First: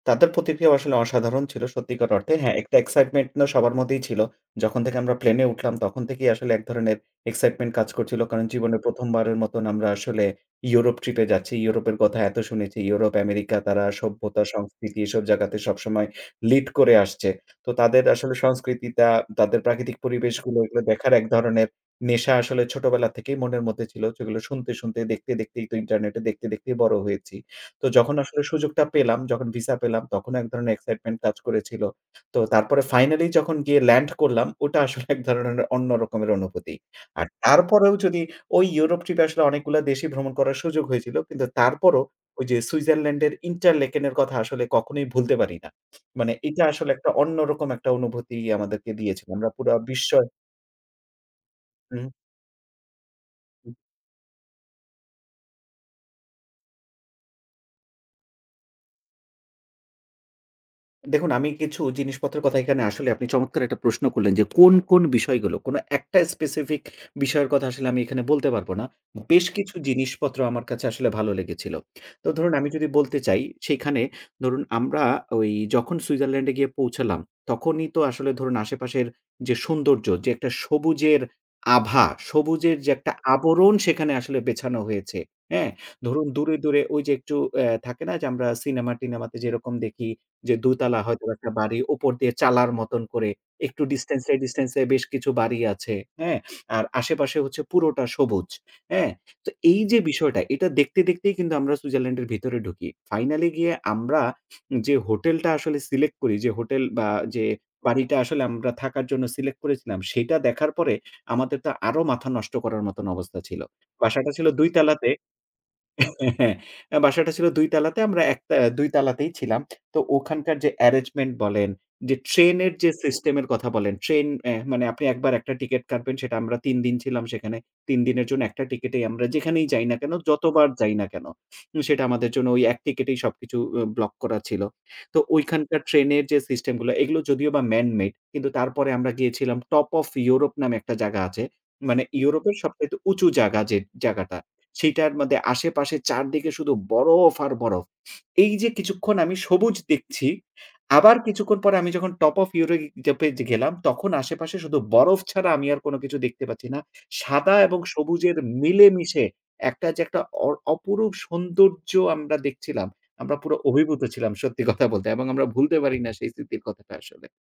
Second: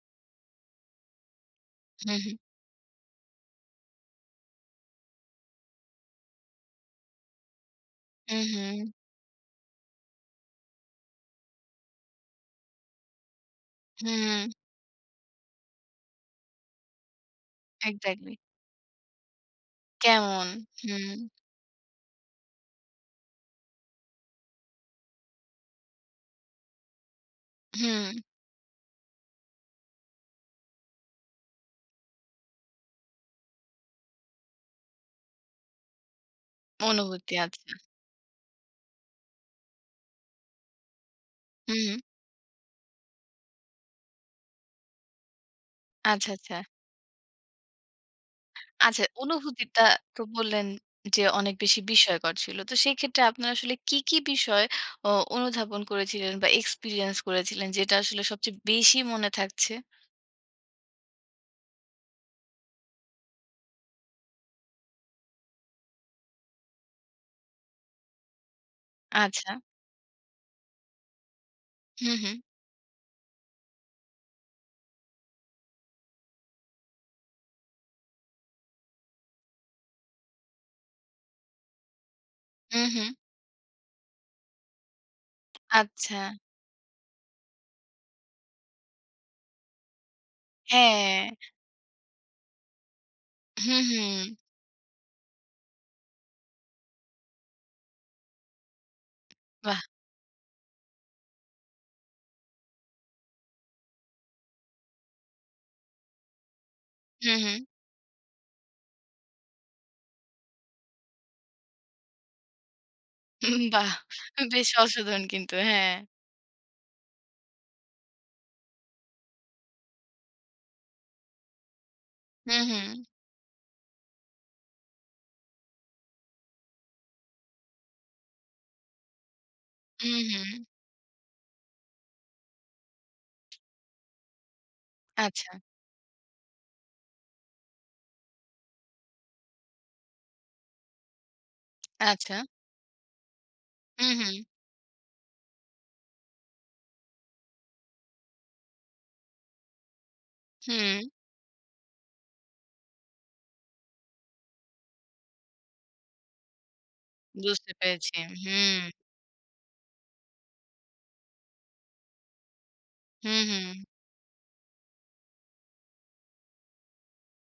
তাদের প্রতিক্রিয়াও আসলে অসাধারণ ছিল সত্যিকার হুম, হুম। অর্থে। হ্যাঁ, একটা excitement না সবার মধ্যেই ছিল। যখন থেকে আমরা প্লেনে উঠলাম তখন থেকেই আসলে এক ধরনের excitement কাজ করছিল। কারণ জীবনে উহু। ১ম, বারের মতন আমরা আসলে ইউরোপ ট্রিপে যাচ্ছি। ইউরোপের কথা এত শুনেছি ইউরোপ, আমেরিকা তারা সভ্যতা হু। সংস্কৃতি এসব জায়গাতে সবসময় লিড করে আসছে। তো তাদের এক্সাক্টলি। আসলে সংস্কৃতিটা, তাদের প্রাকৃতিক কেমন? পরিবেশগুলো এগুলো দেখার হু। এক ধরনের নেশা আসলে ছোটবেলা থেকেই মনের মধ্যে ছিল। সেগুলো শুনতে, শুনতেই, দেখতে দেখতেই তো ইন্টারনেটে দেখতে, দেখতেই বড় হয়েছি। তো যখন হু। আসলে সুযোগটা পেলাম, যখন ভিসা পেলাম তখন এক ধরনের excitement কাজ করেছিল। তো তারপরে ফাইনালি যখন গিয়ে ল্যান্ড করলাম ওটা আসলে এক ধরনের ন অন্য রকমের অনুভূতি। আর অনুভূতি আছে। তারপরেও যদি ওই ইউরোপ ট্রিপ এ আসলে অনেকগুলা দেশই ভ্রমণ করার সুযোগ হয়েছিল। কিন্তু উহু। তারপরেও ওই যে সুইজারল্যান্ডের Interlaken এর কথা আসলে কখনোই ভুলতে পারি না। আচ্ছা, মানে আচ্ছা। এটা আসলে একটা অন্যরকম একটা অনুভূতি আমাদেরকে আচ্ছা। দিয়েছে। আমরা অনুভূতির পুরা তা তো বিশ্বয় বললেন, যে অনেক বেশি উহু। বিষয়কর ছিল। তো সেক্ষেত্রে আপনারা আসলে কী, কী, বিষয় অ অনুধাবন করেছিলেন বা এক্সপেরিয়েন্স করেছিলেন যেটা আসলে সবচেয়ে বেশি মনে থাকছে? দেখুন আমি কিছু জিনিসপত্রের কথা এখানে আসলে আপনি চমৎকার একটা প্রশ্ন করলেন। যে কোন, কোন, বিষয়গুলো কোন একটা specific বিষয়ের কথা আসলে আমি এখানে বলতে পারব না। বেশ আচ্ছা। কিছু জিনিসপত্র আমার কাছে আসলে ভালো লেগেছিল। হু, তো হু। ধরুন আমি যদি বলতে চাই, সেখানে ধরুন আমরা ওই যখন সুইজারল্যান্ডে গিয়ে পৌঁছালাম। তখনই তো আসলে ধরুন আশেপাশের যে সৌন্দর্য যে একটা সবুজের আভা, সবুজের যে উহু। একটা আবরণ সেখানে আসলে বেছানো হয়েছে। হ্যাঁ? আচ্ছা। ধরুন দূরে, দূরে, ওই যে একটু অ্যা থাকে না যে আমরা সিনেমা-টিনেমাতে যেরকম দেখি। যে ২ তালা হয়তো হ্যাঁ। একটা বাড়ি উপর দিয়ে চালার মতন করে হু, একটু ডিসট্যান্স এ, হু। ডিসট্যান্স এ, বেশ কিছু বাড়ি আছে। অ্যা আর আশেপাশে হচ্ছে পুরোটা সবুজ। হ্যাঁ? তো এই বাহ! যে বিষয়টা এটা দেখতে, দেখতেই, কিন্তু আমরা সুইজারল্যান্ড এর ভিতরে ঢুকি। ফাইনালি গিয়ে আমরা যে হোটেলটা আসলে সিলেক্ট করি। যে হোটেল বা যে উহু। বাড়িটা আসলে আমরা থাকার জন্য সিলেক্ট করেছিলাম। সেটা দেখার পরে আমাদের তো আরো মাথা নষ্ট করার মতন অবস্থা উহু ছিল। বাহ! বাসাটা ছিল ২ বেশ তালাতে অসাধারণ কিন্তু। হ্যাঁ। হ্যাঁ, অ্যা বাসাটা ছিল ২ তালাতে আমরা একতে ২ তালাতেই ছিলাম। তো ওখানকার যে arrangement বলেন, যে হু, ট্রেনের যে হু। সিস্টেমের কথা বলেন, ট্রেন অ্যা মানে আপনি ১ বার একটা টিকেট কাটবেন সেটা আমরা ৩ দিন ছিলাম সেখানে। ৩ দিনের জন্য একটা টিকেটেই আমরা যেখানেই যাই না কেন উহু। যতবার যাই না কেন। সেটা আমাদের জন্য ওই এক টিকেটেই সবকিছু উ ব্লক করা ছিল। তো আচ্ছা। ঐখানকার ট্রেনের যে সিস্টেম গুলা এগুলো যদিও বা man made কিন্তু তারপরে আমরা গিয়েছিলাম টপ ওফ ইউরোপ নামে একটা জায়গা আছে। মানে আচ্ছা। ইউরোপের সবচাইতে উঁচু জায়গা যে জায়গাটা, উহু। সেটার মধ্যে আশেপাশে চারদিকে শুধু বরফ আর বরফ। এই যে কিছুক্ষণ আমি সবুজ দেখছি। হু। আবার কিছুক্ষণ পরে আমি যখন টপ ওফ ইউরোপ জ্যাপে যে গেলাম, তখন আশেপাশে শুধু বরফ ছাড়া আমি আর কোন কিছু দেখতে পাচ্ছি না। সাদা বুঝতে এবং পেরেছি। সবুজের হুম। মিলেমিশে একটা যে একটা অ অপরূপ সৌন্দর্য আমরা দেখছিলাম। হু, আমরা পুরো হু। অভিভূত ছিলাম সত্যি কথা বলতে এবং আমরা ভুলতে পারি না সেই স্মৃতির কথাটা আসলে।